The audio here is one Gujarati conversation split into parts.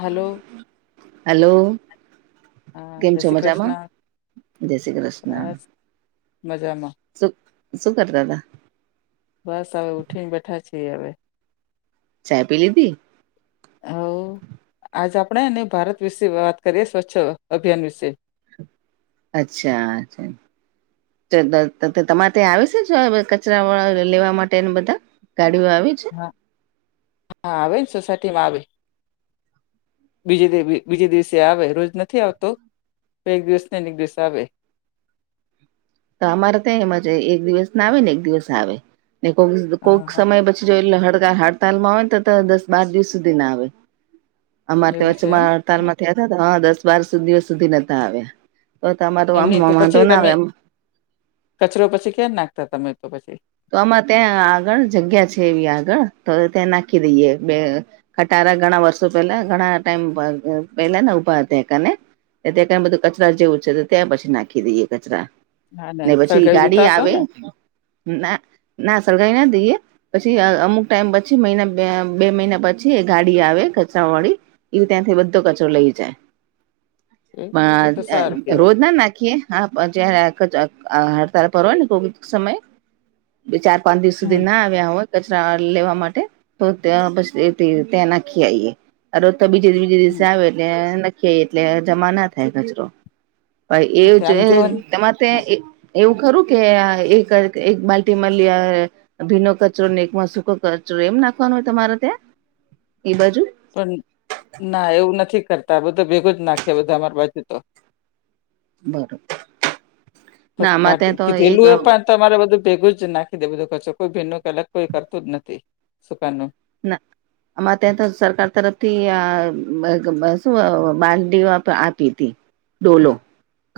હલો હલો હા કેમ જય છો શ્રી મજામાં કૃષ્ણ જય શ્રી કૃષ્ણ. બસ મજામાં સુું સુું કર તાતા. બસ હવે ઊઠીને બેઠા છીએ હવે. ચાય પી લીધી? હવ આજ આપણેે ને ભારત વિશે વાત કરીએ સ્વચ્છ અભિયાન વિશે અચ્છા તમારે ત્યાં આવી છે કચરા વાળા લેવા માટે બધા ગાડીઓ આવી છે? હા હા આવે ને સોસાયટીમાં આવે બીજ બીજે દિવસે આવે રોજ નથી આવતો તો એક દિવસ ને અને એક દિવસ આવે તો અમારે ત્યાં એમાં એક દિવસ ના આવે ને એક દિવસ આવે ને કોઈક હા કોઈક હા સમય પછી જો એટલે હડ હડતાલ માં આવેય ને તો દસ બાર દિવસ સુધી ના આવે. અમારે એવું છે એમ વચ્ચેમાં હડતાલમાં થયા હતા હા દસ બાર દિવસ સુધી નોતા આવ્યા તો તમારું એમની આમમાં તો પછી ના તમે આવે એમ કચરો પછી કેમ નાખતા તમે તો પછી? તો આમાં ત્યાં આગળ જગ્યા છે એવી આગળ તો ત્યાં નાખી દઈએ બે ખટારા ઘણા વર્ષો પેલા ઘણા ટાઈમ પેલા ને ઉભા હતાને તં ક બધું કચરા જેવું છે તો ત્યાં પછી નાખી દઈએ કચરા. હા ને પછી સળગાવી ગાડી દેતા હશો આવે ને ના ના સળગાઈ ના દઈએ પછી અમુક ટાઈમ પછી મહિના બે મહિના પછી એ ગાડી આવે કચરા વાળી એ ત્યાંથી બધો કચરો લઈ જાય એ તો તો સારું પણ કેવાય રોજ ના નાખીએ હા જય્યારે આ જ હડતાળ પરવા ને કોક સમય બે ચાર પાંચ દિવસ સુધી હમ ના હોય કચરા લેવા માટે તો ત્યા પછી ત્યાં નાખી આઈએ. રોજ તો બીજે બીજે દિવસે હમ આવે એટલે નખી એટલે જમા ના થાય કચરો ભાઈ એ તે જ આમ જોઓ ને તમારે હા, એવું ખરું કે એક એક બાલ્ટી મલિયા ભીનો કચરો એકમાં સૂકો કચરો એમ નાખવાનો હોય તમારે ત્યાં એ બાજુ પણ ના એવું નથી કરતા બધો ભેગું જ નાખે બધું અમાર બાજુ તો બરોબર તો ના અમારે કાટ ત્યાં તો એક કીધેલું એ પાંચ તમારે બધું ભેગું જ નાખી દે બધું કચો કોઈ ભીન્નું કે અલગ કોઈ કરતું જ નથી સુકાન નું. ના અમાં ત્યાં તો સરકાર તરફથી આ શું બાલ્ટી આપી હતી. ડોલો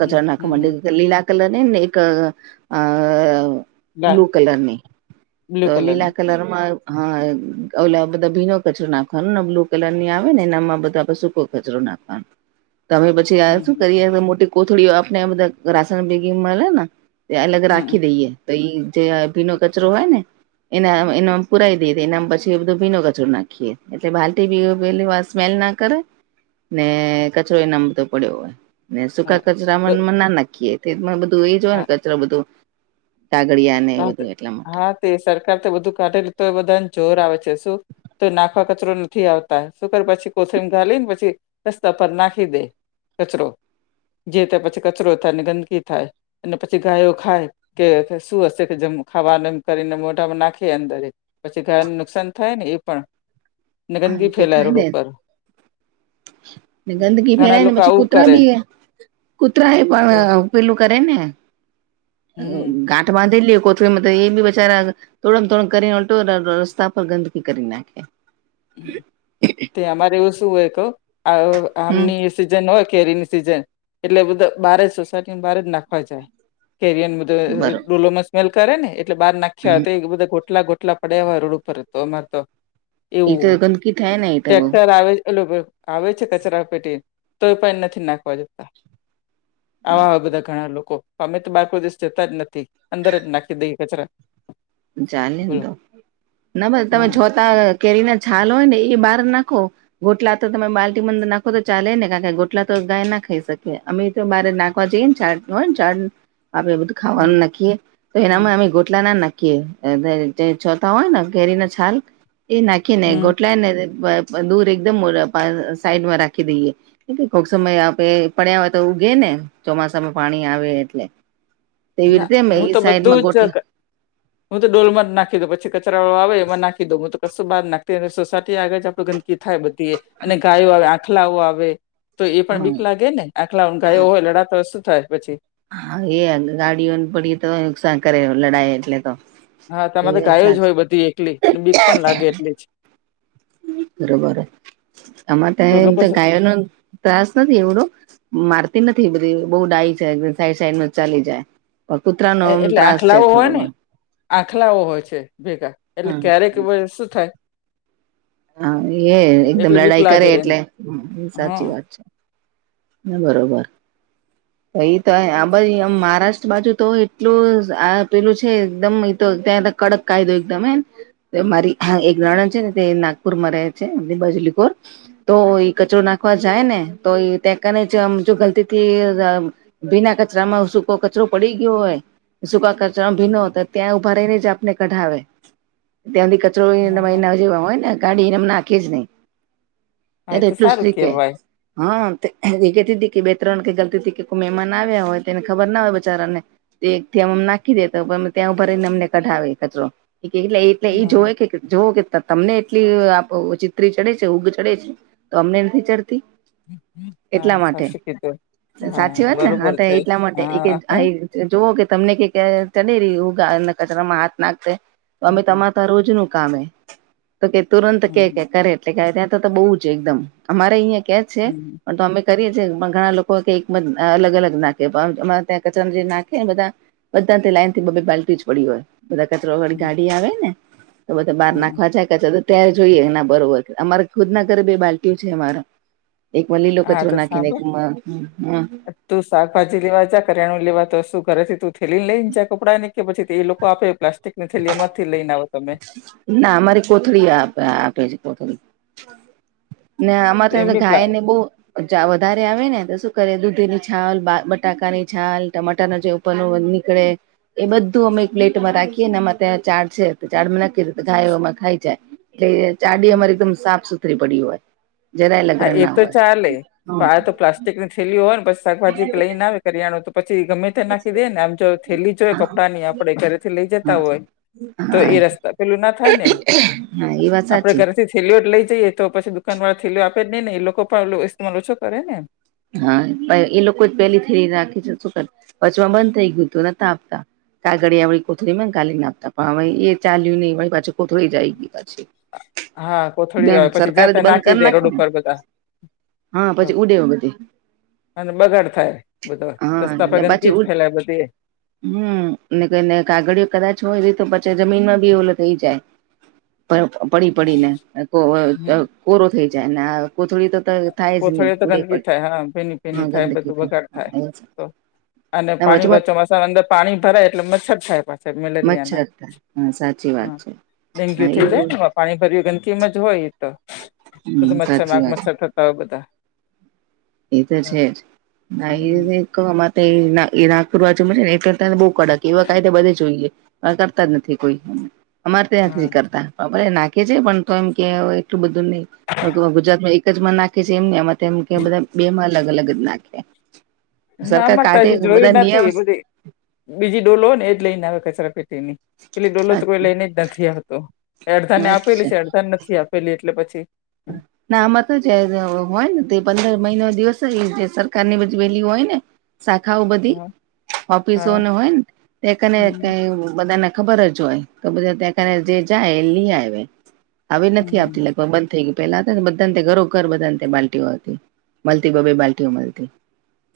હમ હમ હમ નાખમંડી લીલા કલર ને ને એક આ લાલ બ્લુ કલરની બ્લુ તો કલરનું લીલા હા. કલરમાં હા ઓલા બધો ભીનો કચરો નાખવાનોને બ્લુ કલર ની આવે ને એ આમાં બધા સૂકો કચરો નાખવાનો. તમે પછી હમ શું હમ કરી મોટી કોથળી આપને બધા રાસણ ભેગી મળે ને તે અલગ હમ હમ. રાખી દઈએ. તો એ જે ભીનો કચરો હોય ને એના એનો પુરાઈ દે એનામ પછી બધો ભીનો કચર નાખીએ એટલે બાલ્ટી બી પેલી વાસ સ્મેલ ના કરે. ને કચરો એનામતો પડ્યો હોય. ને હા સુકા કચરા બ ના નાખીએ તે પણ બધું એ જ હોય ને હા કચરો બધો. કાગડિયા ને એ હા તે બધું એટલા માટે. હા તે સરકાર બધું કાઢેલું તો એ બધાને જોર આવે છે શું તો નાખવા કચરો નથી આવતા સુકર પછી કોથળીમ ગાલીને પછી રસ્તા પર નાખી દેઈ કચરો જે તે પછી કચરો થાયને ગંદકી થાય અને પછી ગાયો ખાય કે શું હશે કે જેમ ખાવાનું એમ કરીને મોઢામાં નાખે અંદર પછી ગાયને નુકસાન થાય ને એ પણ ગંદગી ફેલાય રોડ ઉપર ગંદગી ઘણા ફેલાય ને લોકો પછી આવું કુતરા કરે ભી કૂતરા એ પણ તો પેલું કરે ને હમ તો બાંધેલી એ કોથળીમાં તો એ બેચારા તોડમ- તોડ કરીને ઉલટો ર રસ્તા પર ગંદકી કરી નાખે તે અમારે એવું શું હોય કહું અ હમ આમની સીઝન હોય કેરીની સીઝન એટલે બધા બહાર જ સોસાયટીને બહાર જ નાખવા જાય કેરી બરો ડોલોમાં સ્મેલ કરે ને એટલે બાર નાખ્યા હોય તો બધા ગોટલા ગોટલા પડ્યા હોય રોડ ઉપર તો અમારે તો એ એવું તો હોય ગંદકી થાય ને એ તો બઉ ટ્રેક્ટર આવે આવે છે કચરા પેટી તો પા નથી નાખવા જતા આવા હોય બધા ઘણા લોકો અમે તો બારકોઈ દિવસ જતા જ નથી, અંદર જ નાખી દઈ કસારા ચાલી તો ના બસ તમે હમ જોતા કેરી ના છાલ હોય ને એ બહાર નાખો. ગોટલા તો તમે બાલ્ટી બંદ નાખો તો ચાલે ને કારણ ગોટલા તો ગાય ના ખાઈ શકે, અમે તો મારે ના કવા જેઈ ચા ચાર આપે બધું, ખાવાનું હમ નાખીએ તો હમ એનામાં અમે ગોટલા નાખ કે અ છોતા હોય ને કેરી ના છાલ એ નાખી ને હમ ગોટલા ને દૂર એકદમ સાઈડમાં રાખી દઈએ એટલે કોક સમય આપે પડ્યા હોય તે ઉગે ને ચોમાસામાં પાણી આવે એટલે એવી ના રીતે મે હું એ તો બધું સાઈડમાં જ ગોટલા હું તો ડોલમાં જ નાખી દઉ પછી કચરા વાળો આવે એમા નાખી દઉ હું તો કશું બાહાર નાખતી અને સોસાયટી આગળ જ આપડું ગંદ કે થાય બધી એ અને ગાયો આવે આંખલાઓ આવે તો એ પણ હા બીક લાગે ને આખલા ગાય હોય લડાતો હોય શું થાય પછી હા, એ ગાડીઓને પડી તો નુકસાન કરે લડાઈ એટલે તો હા, તમારે એ ગાય સાચ જ હોય બધી એકલી બીક પણ લાગે, એટલી જ બરોબર અમારા ત્યા તો ગાયનું ત્રાસ નથી એવડો મારતી નથી, બધી બહુ ડાય છે સાઈડ સાઈડ ન ચાલી જાય કૂતરાનોમ એટલે ત્રાસ છે, હોય થોડો ને આંખલાઓ હોય છે, ભેગા એટલે ક્યારેક શું થાય. હા, એ એકદમ એટલે બીક લડાઈ કરે લાગે એને એટલે સાચી હા વાત છે, બરોબર પ તો આ [unintelligible] મહારાષ્ટ્ર બાજુ તો એટલું આ પેલું છે, એકદમ તો ત્યાં કડક કાયદો એકદમ એમ મારી હા એક નણંદ છે, ને તે નાગપુર માં રહે છે બજલીપોર તો ઈ કચરો નાખવા જાય ને તો એ કાને જ જો ગલતી થી ભીના કચરામાં શુંકો કચરો પડી ગયો હોય, સૂકા કચામાં ભીનો હા ત્યાં ઉભા રહીને જ આપને કઢાવે, ત્યાં સુધી હા [unintelligible] ના જેવા હોય ને ગાડી એને નાખી જ નહી. હા ત્યા એ તો એટલું સારું સ્ટ્રીક હે કેવાય હા, એ કેતી હતી કે બે ત્રણ કે ગલતી ત કે કોઈ મહેમાન આવ્યા હોય, તેને ખબર ના હોય બચારા ને ત્યામ નાખી ત્યાં ઉભારીને અમને કઢાવી કચરો એટલે એટલે એ હા હા જોવે કે જોઓ કે તમને કેટલી ચિત્રી ચડે છે, ઉગ ચડે છે તો અમને નથી ચડતી. હા એટલા માટે સાચું કીધું સાચી હા વાત ને હા બરોબર છે એટલા માટે હા જોઓ કે તમને ક ચડ [unintelligible] રહી કચરામાં હાથ નાખશે, તો અમે હમ તમારા ત રોજ ન કામ હે. તો કે તુરંત કે કરે હમ એટલે કે ત્યાં તો તો બહુ જ એકદમ અમારે અહિયાં કે છે, હમ પણ અમે કરીએ છીએ પણ ઘણા લોકો કે અલગ અલગ નાખે પણ ત્યાં કચરા જે નાખે બધા બધા લાઈનથી બ બાલ્ટી જ પડી હોય, બધા કચરો વાળી હમ ગાડી આવે ને તો બધા બાર હમ નાખવા ચા કાચા તો ત્યારે જોઈએ, એના બરોબર અમારે ખુદ ના ઘરે બે બાલ્ટઓ છે અમારે એકમાં લીલો હા કચરો તો નાખીને એક સાંભળ મા તું શાકભાજી લેવા જા કરિયાણું લેવા તો તું ઘરેથી તું થેલી લઈ ને જ કપડા ને કે પછી તે એ લોકો આપે પ્લાસ્ટિકની થેલી માંથી લઈને આવો તમે ના અમારી કોથળી આપે આપે છે, કોથળી ને અમારે ત્યા એમની પ્લા ગાય ને બહુ વધારે આવે ને તો શું કરીએ દૂધી ની છાલ બટાકાની છાલ ટમાટરના જે પણ નીકળે, એ બધું અમે એક પ્લેટમાં રાખીએનેમાં ત્યાં ચાડ છે, ચાડમાં નાખી રે તો ગાયમાં ખાઈ જાય. એટલે ચાડી અમારે એકદમ સાફ સુથરી પડી હોય. જરાય હા, લગન એ ના તો હોય ચાલે હા પણ આ તો પ્લાસ્ટિક કની થેલી હોય ને પછ શાકભાજી લઈને આવે કરીયાણો તો પછી ગમે નાખી દે ને આમ જો થેલી જો હોય કપડાં ની આપડે ઘરે થી લઈ જતા હા હોય. તો હા એ રસ્તા પેલું ના થાય ને એમ હા એ વાત આપડે સાચી ઘરેથી થેલીઓ લઈ જઈએ તો પછી દુકાનમા થેલી આપે જ નહી એ લોકો પણ ઇસટમાલ ઓછો કરે ને હા એ લોકો જ પેલી થે રાખે છે, શું કર વચમાં બંધ થઈ ગયું હતું નતા આપતા કાગળળી કોથળીમાં ને ઘાલી ના આપતા પણ હવે, એ ચાલ્યું નહી પાછી કોથરીી જાય ગઈ પાછી હા, કોથળી બેન હોય પછી સરકારે જ જતા બંધ નાખી કરી દે નાખે રોડ ને ઉપર બધા હા, તો પછી ઉડે બધી અને બગાડ થાય બધો હા રસ્તા પર ગંદકી જ ફેલાય બધી એ હમ્મ ને કને કાગળઓ કદાચ હોય એી તો પછી જમીનમાં બી ઓલો થઈ જાય. પડી પડીને કો હમ કોરો થઈ જાય ને આ [inaudible] નહી કોથળે તો ઉડે ગંધકી પડે થાય હા ભેની ની હા થાય ગંદકી બધું વગાડ થાય તો અને પાણી વચમાં વચવા પાછળ અંદર પાણી ભરાય એટલે મચ્છર થાય પા મલેરિયા ના મચ્છર થાય હા સાચી વાત હ છે ડેન્ગ્યુ હા થઈ એ જાય પાણી ભર્યું ગંદકીમાં જ હોય તો બધું હમ મચ્છર સાચી માગૅ વાત મચ્છર થતા હોય બધા એ તો છે, જ ના હમ [inaudible] કડક એવા કાયદા બધે જોઈએ કરતા જ નથી કોઈ અમારે ત્યાં હા ની કરતા અરે નાખે છે, પણ તો એમ કે એટલું બધું ની ગુજરાત માં એક જમાં નાખે છે, એમ ને અમા તેમ કે બધા બે માં અલગ અલગ જ નાખે ના સરકાર અમર ત કાઢે હજી જોયી બધા નિયમ નથી બધી બીજી ડોલો ને એ જ લઈને આવે કચરા પેટીની પેલી ડોલો તો કોઈ લઈને જ નથી આવતો અડધાને આપેલી છે, અચ્છા. અડધાન નથી આપેલી એટલે પછી હા [inaudible] ના આમાં તો જે હોય ને તે પંદર મહિનો દિવસ એ જે સરકાર ની બજવેલી હોય ને શાખાઓ બધી હા હોફીસો હા હોય ન તે એકને હમ બધાને ખબર જ હોય તો બધા ત્યાકાને જે જાય લી આવે હવે નથી હમ આવતી લગભગ બ થઈ ગી પેલા હતા ને બધા ઘરો ઘર બધા ન તથા બાલ્ટીઓ આવતી મલતી બ બે બાલ્ટીઓ મલતી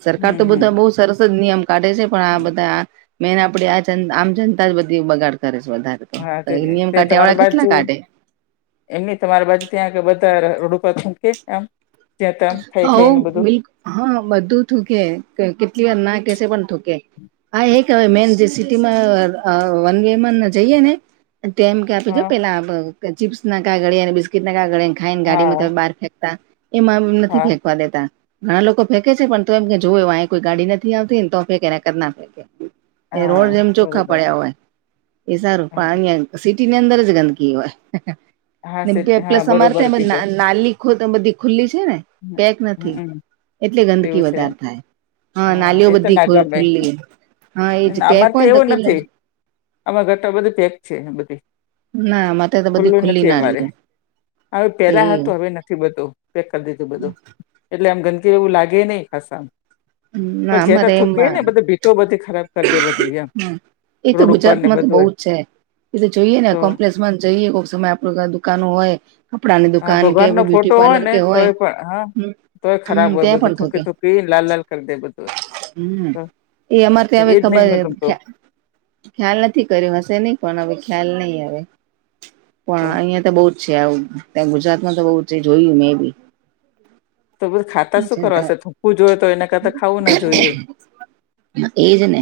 સરકાર તો હમ બધા બો સરસ જ નિયમ કાઢે છે, પણ આ હમ બધા આ મેન આપડે આ જન આમ જનતા જ બધી બગાડ કરે છે, વધારે તો હા તે નિયમ કાઢ્યા વાળા કેટલા કાઢે એમ ની તમાર બાજુ ત્યાં આગળ બધા રોડ ઉપર થૂંકે આમ ત્યાં ત્યાં ખાઈ ખાઈને હવ બધું બિલ્ક હ બધું થૂકે કેટલી વાર ના કેશે પણ થૂકે આ એક હવે મેન જે સી ટી માં અ વન વે માંન જઈએે ને તેમ કે આતો જ હા પેલા બ ચીપ્સ ના કાગળિયા અને બિસ્કીટ ના કાગળિયા ખાઈન હા ગાડીમાં બહાર ફેંકતા એમાં એમ નથી હા ફેંકવા દેતા ઘણા લોકો ફેંકે છે, પણ તો એમ કે જોયો અહી કોઈ ગાડી નથી આવતી તો ફેકે નેકર ના ફેકે એ રોડ હા જેમ ચોખ્ખા બરોબર પડ્યા હોય એ હા સારું [unintelligible] તીની અંદર જ ગંદકી હોય હા ને સ પ્લ હા પ્લસ અમારે બરોબર તયા બ ના કીધું નાલી [unintelligible] બધી ખુલ્લી છે, ને પેક નથી હમમ એટલે ગંદકી એવું છે વધારે થાય હા નાલીઓ એ તો બધી ના ખુ ગમે ખુલ્લી હા એજ પેક હોય તો કેલ આમાર ઘર બધું પેક છે, એ બધી ના અમારે તો બધી ખુલ્લું ખુલ્લી નથી અમારે નાલી હવે એ પેલા હતો હવે નથી બતો કરી દીધું બધું એટલે આમ ગંદકી એવું લાગે નય ખાસ આમ પ ના જે ત અમારે થૂકી એમાં ને બધી ભીતો બધી ખરાબ કરી દે બધી એમ એ તો રોડ ઉપર ગુજરાત ને માં તો બધું બોવ એ છે, એટલે જોઈએ ને તો કોમ્પ્લેસ જઈએ કોક સમય આપણ દુકાનો હોય કપડાની હા દુકાન કે ભગવાન નો ફોટો બ્યુટી હોય પાર્લર ને કે તોય પણ હા તોય ખરાબ હમ હોય ત્યાં બધું થુંકી થું કી લાલ લાલ કર દે બધું હમ્મ તો એ અમાર ત્યા એજ નહી મે ગમતો [unintelligible] ખ્યાલ નથી, કર્યો હશે નહીં પણ. હવે ખ્યાલ નહીં આવે, પણ અહિયાં તો બઉ જ છે આવું ત્યાં ગુજરાત માં તો બઉ છે, જોયું મેં બી. તો પછી ખાતા શું કરવાશે? થૂકવું જ હોય તો એને કરતા ખાવું ના જોઈએ. એજ ને,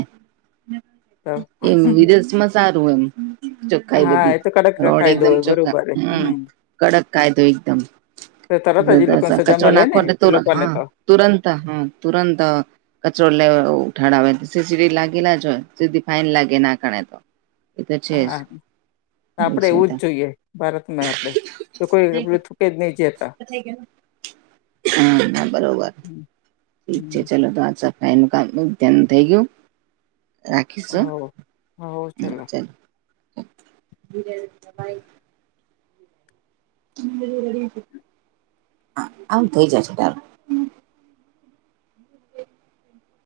તો એમ વિદેશમાં સારું એમ. ચોખ્ખાઈ હા બધી એ તો કડક રોડ કાયદો એકદમ હોય ચોખ્ખા બરોબર હમ્મ હમ કડક કાયદો એકદમ તો તરત જ એ લોકોને [unintelligible] સજા કચરો મળે ને નાખવા એ તુર લોકોને હા તો તુરંત હા તુરંત કચરો લે ઉઠાડાવે સીસીટીવી લાગેલા જ હોય સીધી ફાઈન લાગે ના ઘણે તો એ તો છે જ હા આપડે એવું જ જોઈએ ભારતને આપડે તો કોઈ આપડે થૂકે જ નહી જેતા થઈ ગેલો હા બરોબર. હમ ઠીક છે ચાલો તો આ સફાઈનું કામ [unintelligible] ધ્યાન થઇ ગ્યું. રાખીશું, હવ હવ હ ચલો ચલ. ભાઈ. હ, આમ થઈ જાય છટારુ.